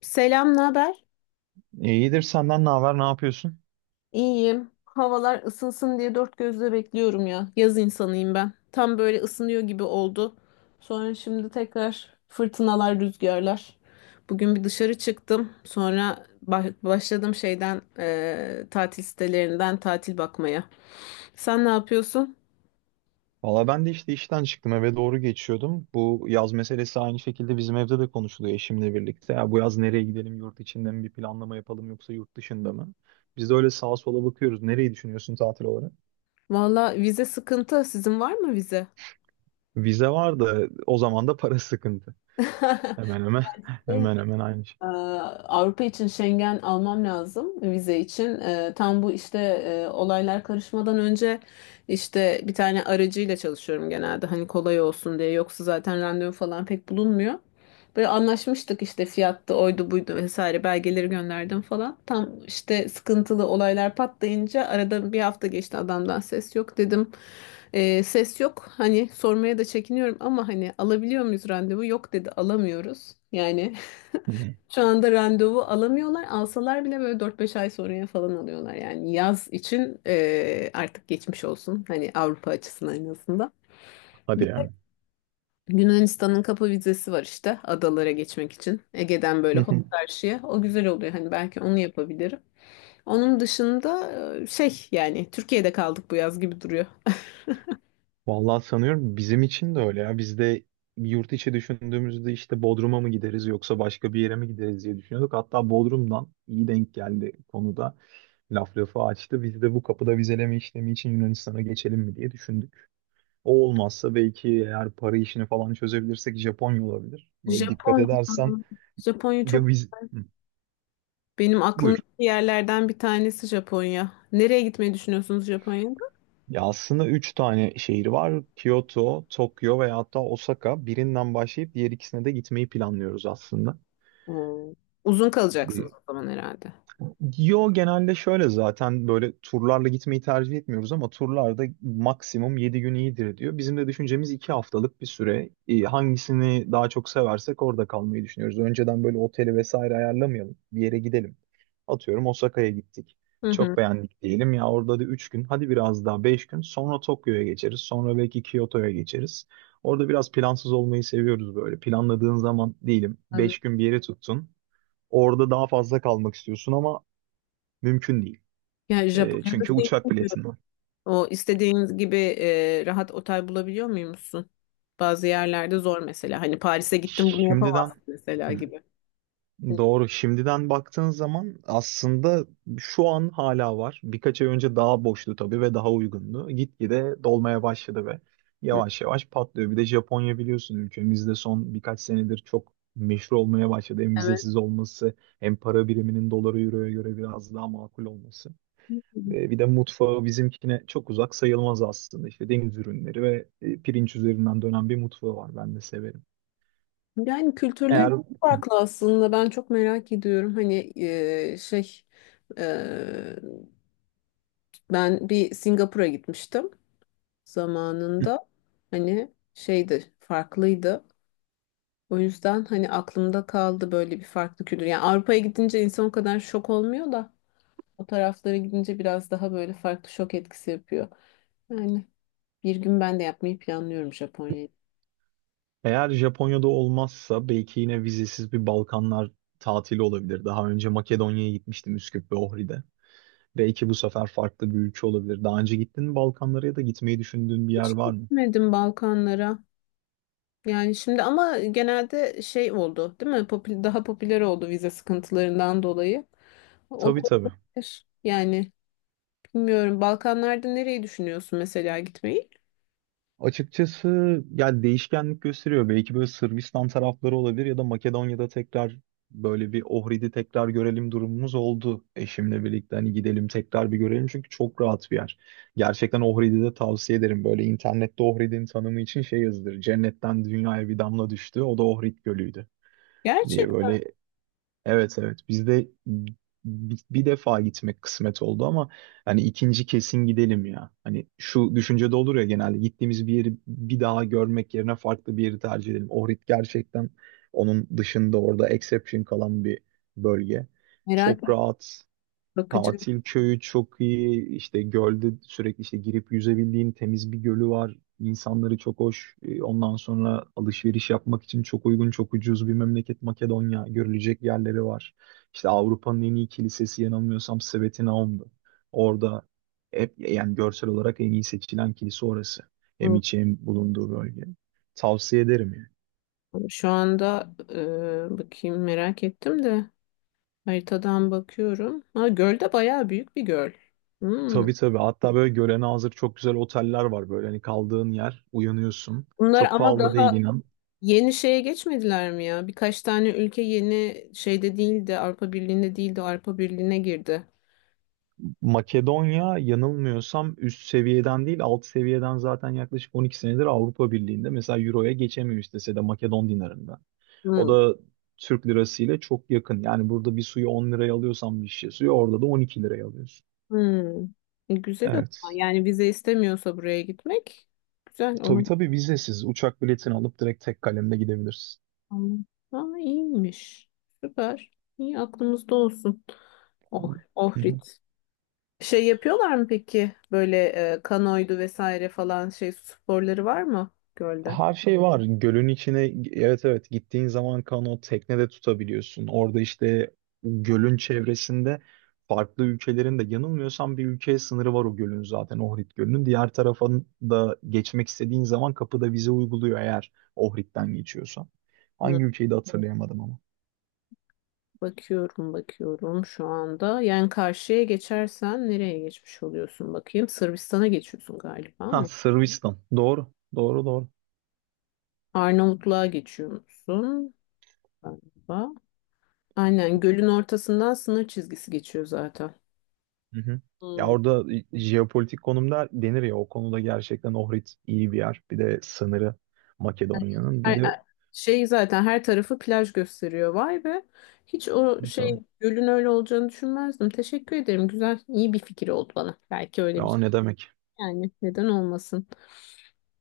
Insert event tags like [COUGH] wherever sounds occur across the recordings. Selam, ne haber? İyidir, senden ne haber, ne yapıyorsun? İyiyim. Havalar ısınsın diye dört gözle bekliyorum ya. Yaz insanıyım ben. Tam böyle ısınıyor gibi oldu. Sonra şimdi tekrar fırtınalar, rüzgarlar. Bugün bir dışarı çıktım. Sonra başladım şeyden tatil sitelerinden tatil bakmaya. Sen ne yapıyorsun? Valla ben de işte işten çıktım, eve doğru geçiyordum. Bu yaz meselesi aynı şekilde bizim evde de konuşuluyor eşimle birlikte. Ya bu yaz nereye gidelim, yurt içinde mi bir planlama yapalım yoksa yurt dışında mı? Biz de öyle sağa sola bakıyoruz. Nereyi düşünüyorsun tatil olarak? Valla vize sıkıntı. Sizin var mı vize? Vize var da o zaman da para sıkıntı. [LAUGHS] Hemen hemen [LAUGHS] Şey, hemen hemen aynı şey. Ee, Avrupa için Schengen almam lazım vize için. Tam bu işte olaylar karışmadan önce işte bir tane aracıyla çalışıyorum genelde hani kolay olsun diye. Yoksa zaten randevu falan pek bulunmuyor. Böyle anlaşmıştık işte fiyattı oydu buydu vesaire belgeleri gönderdim falan. Tam işte sıkıntılı olaylar patlayınca arada bir hafta geçti adamdan ses yok dedim. Ses yok hani sormaya da çekiniyorum ama hani alabiliyor muyuz randevu? Yok dedi alamıyoruz. Yani Hı hı. şu anda randevu alamıyorlar. Alsalar bile böyle dört beş ay sonraya falan alıyorlar. Yani yaz için artık geçmiş olsun. Hani Avrupa açısından en azından. Hadi ya. Yunanistan'ın kapı vizesi var işte adalara geçmek için. Ege'den böyle hop [LAUGHS] karşıya. O güzel oluyor. Hani belki onu yapabilirim. Onun dışında şey yani Türkiye'de kaldık bu yaz gibi duruyor. Vallahi sanıyorum bizim için de öyle ya. Biz de yurt içi düşündüğümüzde işte Bodrum'a mı gideriz yoksa başka bir yere mi gideriz diye düşünüyorduk. Hatta Bodrum'dan iyi denk geldi konuda. Laf lafı açtı. Biz de bu kapıda vizeleme işlemi için Yunanistan'a geçelim mi diye düşündük. O olmazsa, belki eğer para işini falan çözebilirsek Japonya olabilir. [LAUGHS] Böyle dikkat Japonya. edersen Japonya ya çok biz... Hı, benim aklımdaki buyur. yerlerden bir tanesi Japonya. Nereye gitmeyi düşünüyorsunuz Japonya'ya? Ya aslında üç tane şehir var: Kyoto, Tokyo ve hatta Osaka. Birinden başlayıp diğer ikisine de gitmeyi planlıyoruz aslında. Oo. Uzun kalacaksınız o zaman herhalde. Yo, genelde şöyle, zaten böyle turlarla gitmeyi tercih etmiyoruz ama turlarda maksimum 7 gün iyidir diyor. Bizim de düşüncemiz 2 haftalık bir süre. Hangisini daha çok seversek orada kalmayı düşünüyoruz. Önceden böyle oteli vesaire ayarlamayalım. Bir yere gidelim. Atıyorum, Osaka'ya gittik. Hı hı. Çok beğendik diyelim ya, orada da 3 gün, hadi biraz daha, 5 gün sonra Tokyo'ya geçeriz. Sonra belki Kyoto'ya geçeriz. Orada biraz plansız olmayı seviyoruz böyle. Planladığın zaman diyelim, Ben- 5 gün bir yere tuttun. Orada daha fazla kalmak istiyorsun ama mümkün değil. Yani E, Japonya'da çünkü şey uçak bilmiyorum. biletin var. O istediğiniz gibi rahat otel bulabiliyor muymuşsun? Bazı yerlerde zor mesela. Hani Paris'e gittim bunu yapamazsın Şimdiden mesela hı, gibi. Hı, doğru. Şimdiden baktığın zaman aslında şu an hala var. Birkaç ay önce daha boştu tabii ve daha uygundu. Gitgide dolmaya başladı ve hı. yavaş yavaş patlıyor. Bir de Japonya biliyorsun ülkemizde son birkaç senedir çok meşhur olmaya başladı. Hem Evet. vizesiz olması hem para biriminin dolara, euroya göre biraz daha makul olması. E, bir de mutfağı bizimkine çok uzak sayılmaz aslında. İşte deniz ürünleri ve pirinç üzerinden dönen bir mutfağı var. Ben de severim. Yani kültürleri Eğer hı, farklı aslında. Ben çok merak ediyorum. Hani şey e, ben bir Singapur'a gitmiştim zamanında. Hani şeydi farklıydı. O yüzden hani aklımda kaldı böyle bir farklı kültür. Yani Avrupa'ya gidince insan o kadar şok olmuyor da o taraflara gidince biraz daha böyle farklı şok etkisi yapıyor. Yani bir gün ben de yapmayı planlıyorum Japonya'yı. eğer Japonya'da olmazsa belki yine vizesiz bir Balkanlar tatili olabilir. Daha önce Makedonya'ya gitmiştim, Üsküp ve Ohri'de. Belki bu sefer farklı bir ülke olabilir. Daha önce gittin mi Balkanlara ya da gitmeyi düşündüğün bir yer var mı? Gitmedim Balkanlara. Yani şimdi ama genelde şey oldu, değil mi? Daha popüler oldu vize sıkıntılarından dolayı. O da Tabii tabii. olabilir. Yani bilmiyorum. Balkanlarda nereyi düşünüyorsun mesela gitmeyi? Açıkçası yani değişkenlik gösteriyor. Belki böyle Sırbistan tarafları olabilir ya da Makedonya'da tekrar, böyle bir Ohrid'i tekrar görelim durumumuz oldu. Eşimle birlikte hani gidelim tekrar bir görelim, çünkü çok rahat bir yer. Gerçekten Ohrid'i de tavsiye ederim. Böyle internette Ohrid'in tanımı için şey yazılır: cennetten dünyaya bir damla düştü, o da Ohrid Gölü'ydü diye Gerçekten böyle. Evet evet, bizde bir defa gitmek kısmet oldu ama hani ikinci kesin gidelim ya. Hani şu düşünce de olur ya, genelde gittiğimiz bir yeri bir daha görmek yerine farklı bir yeri tercih edelim. Ohrid gerçekten onun dışında, orada exception kalan bir bölge. merak Çok ettim. rahat. Bakacağım. Tatil köyü çok iyi. İşte gölde sürekli işte girip yüzebildiğin temiz bir gölü var. İnsanları çok hoş. Ondan sonra alışveriş yapmak için çok uygun, çok ucuz bir memleket Makedonya. Görülecek yerleri var. İşte Avrupa'nın en iyi kilisesi yanılmıyorsam Sveti Naum'du. Orada hep yani görsel olarak en iyi seçilen kilise orası. Hem içi hem bulunduğu bölge. Tavsiye ederim yani. Şu anda bakayım merak ettim de haritadan bakıyorum. Ha, göl de bayağı büyük bir göl. Hmm. Tabii tabii. Hatta böyle görene hazır çok güzel oteller var. Böyle hani kaldığın yer, uyanıyorsun. Bunlar Çok ama pahalı değil, daha inan. yeni şeye geçmediler mi ya? Birkaç tane ülke yeni şeyde değildi, Avrupa Birliği'nde değildi, Avrupa Birliği'ne girdi. Makedonya yanılmıyorsam üst seviyeden değil alt seviyeden zaten yaklaşık 12 senedir Avrupa Birliği'nde, mesela Euro'ya geçemiyor istese de, Makedon dinarında. O Hmm. da Türk lirası ile çok yakın. Yani burada bir suyu 10 liraya alıyorsan, bir şişe suyu orada da 12 liraya alıyorsun. Hmm. E, güzel o zaman. Evet. Yani vize istemiyorsa buraya gitmek güzel. Tabii Onu tabii, vizesiz uçak biletini alıp direkt tek kalemle gidebilirsin. Aa iyiymiş. Süper. İyi aklımızda olsun. Oh, Hı Ohrid. hı. Şey yapıyorlar mı peki? Böyle kanoydu vesaire falan şey sporları var mı gölde? Her şey var. Gölün içine, evet evet, gittiğin zaman kanot teknede tutabiliyorsun. Orada işte gölün çevresinde farklı ülkelerin de yanılmıyorsam bir ülkeye sınırı var o gölün, zaten Ohrid Gölü'nün. Diğer tarafa da geçmek istediğin zaman kapıda vize uyguluyor eğer Ohrid'den geçiyorsan. Hı. Hangi ülkeyi de hatırlayamadım ama. Bakıyorum bakıyorum şu anda. Yani karşıya geçersen nereye geçmiş oluyorsun bakayım. Sırbistan'a geçiyorsun galiba Ha, mı? Sırbistan. Doğru. Doğru doğru. Arnavutluğa geçiyorsun galiba. Aynen gölün ortasından sınır çizgisi geçiyor zaten. Hı hı. Ya Hmm. orada jeopolitik konumda denir ya, o konuda gerçekten Ohrid iyi bir yer. Bir de sınırı Makedonya'nın. Ay- Bir de ay- Şey zaten her tarafı plaj gösteriyor. Vay be. Hiç o şey tabii. gölün öyle olacağını düşünmezdim. Teşekkür ederim. Güzel, iyi bir fikir oldu bana. Belki öyle bir Ya şey. ne demek? Yani neden olmasın.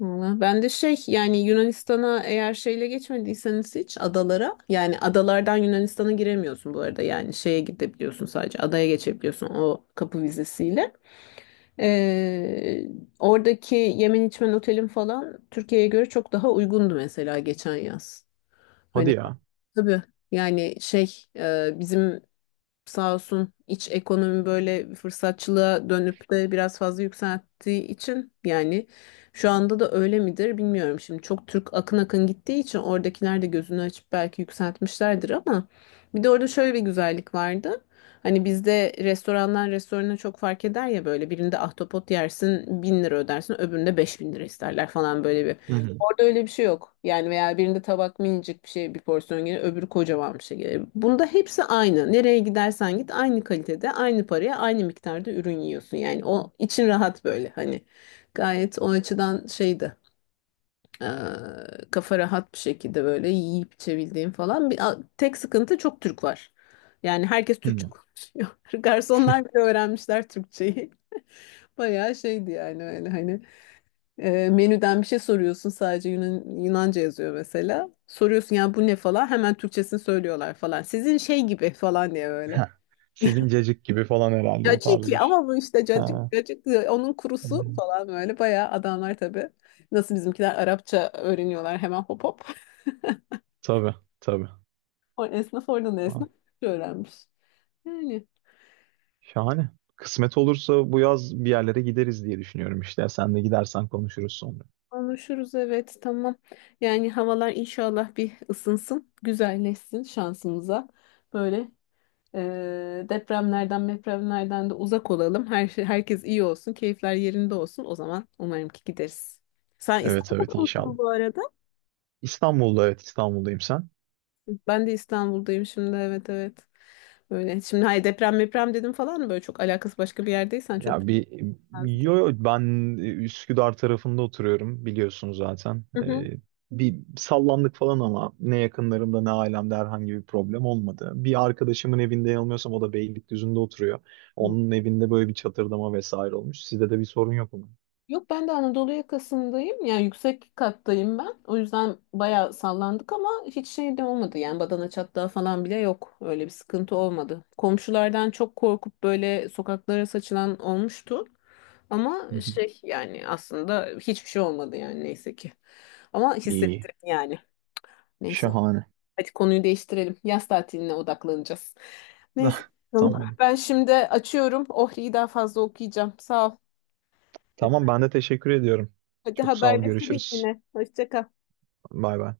Valla ben de şey yani Yunanistan'a eğer şeyle geçmediyseniz hiç adalara yani adalardan Yunanistan'a giremiyorsun bu arada. Yani şeye gidebiliyorsun sadece adaya geçebiliyorsun o kapı vizesiyle. Ee, Oradaki yemen içmen otelin falan Türkiye'ye göre çok daha uygundu mesela geçen yaz. Hadi Hani ya. tabii yani şey bizim sağ olsun iç ekonomi böyle fırsatçılığa dönüp de biraz fazla yükselttiği için yani şu anda da öyle midir bilmiyorum. Şimdi çok Türk akın akın gittiği için oradakiler de gözünü açıp belki yükseltmişlerdir ama bir de orada şöyle bir güzellik vardı. Hani bizde restorandan restorana çok fark eder ya böyle birinde ahtapot yersin bin lira ödersin öbüründe beş bin lira isterler falan böyle bir Hı hı. Orada öyle bir şey yok. Yani veya birinde tabak minicik bir şey bir porsiyon gelir, öbürü kocaman bir şey gelir. Bunda hepsi aynı. Nereye gidersen git aynı kalitede, aynı paraya, aynı miktarda ürün yiyorsun. Yani o için rahat böyle hani. Gayet o açıdan şeydi. eee, Kafa rahat bir şekilde böyle yiyip içebildiğim falan. Bir, tek sıkıntı çok Türk var. Yani herkes Türkçe Hı. konuşuyor. [LAUGHS] Garsonlar bile öğrenmişler Türkçeyi. [LAUGHS] Bayağı şeydi yani öyle hani. E, menüden bir şey soruyorsun sadece Yunanca yazıyor mesela. Soruyorsun ya bu ne falan hemen Türkçesini söylüyorlar falan. Sizin şey gibi falan diye böyle. Heh. Sizin [LAUGHS] cacık gibi falan herhalde, o tarz Caciki bir şey. ama bu işte Ha. cacık, cacık onun Hı hı. kurusu falan böyle bayağı adamlar tabii. Nasıl bizimkiler Arapça öğreniyorlar hemen hop hop. [LAUGHS] Tabii, tabii. O esnaf oradan da Ha. esnaf öğrenmiş. Yani Şahane. Kısmet olursa bu yaz bir yerlere gideriz diye düşünüyorum işte. Sen de gidersen konuşuruz sonra. konuşuruz evet tamam. Yani havalar inşallah bir ısınsın, güzelleşsin şansımıza. Böyle depremlerden, mepremlerden de uzak olalım. Her şey, herkes iyi olsun, keyifler yerinde olsun. O zaman umarım ki gideriz. Sen Evet evet, İstanbul'da inşallah. musun bu arada? İstanbul'da, evet, İstanbul'dayım, sen? Ben de İstanbul'dayım şimdi. Evet, evet. Böyle. Şimdi hayır deprem, deprem dedim falan böyle çok alakası başka bir yerdeysen çok. Ya bir, yo yo, ben Üsküdar tarafında oturuyorum biliyorsun zaten. Hı Bir sallandık falan ama ne yakınlarımda ne ailemde herhangi bir problem olmadı. Bir arkadaşımın evinde, yanılmıyorsam o da Beylikdüzü'nde oturuyor. hı. Onun evinde böyle bir çatırdama vesaire olmuş. Sizde de bir sorun yok mu? Yok ben de Anadolu yakasındayım. Yani yüksek kattayım ben. O yüzden bayağı sallandık ama hiç şey de olmadı. Yani badana çatlağı falan bile yok. Öyle bir sıkıntı olmadı. Komşulardan çok korkup böyle sokaklara saçılan olmuştu. Hı Ama hı. şey yani aslında hiçbir şey olmadı yani neyse ki. Ama İyi. hissettim yani. Neyse. Şahane. [LAUGHS] Hadi konuyu değiştirelim. Yaz tatiline odaklanacağız. Tamam. Neyse. Bakalım. Tamam. Ben şimdi açıyorum. Ohri'yi daha fazla okuyacağım. Sağ ol. Tamam, ben de teşekkür ediyorum. Hadi Çok sağ ol. haberleşiriz Görüşürüz. yine. Hoşça kal. Bay bay.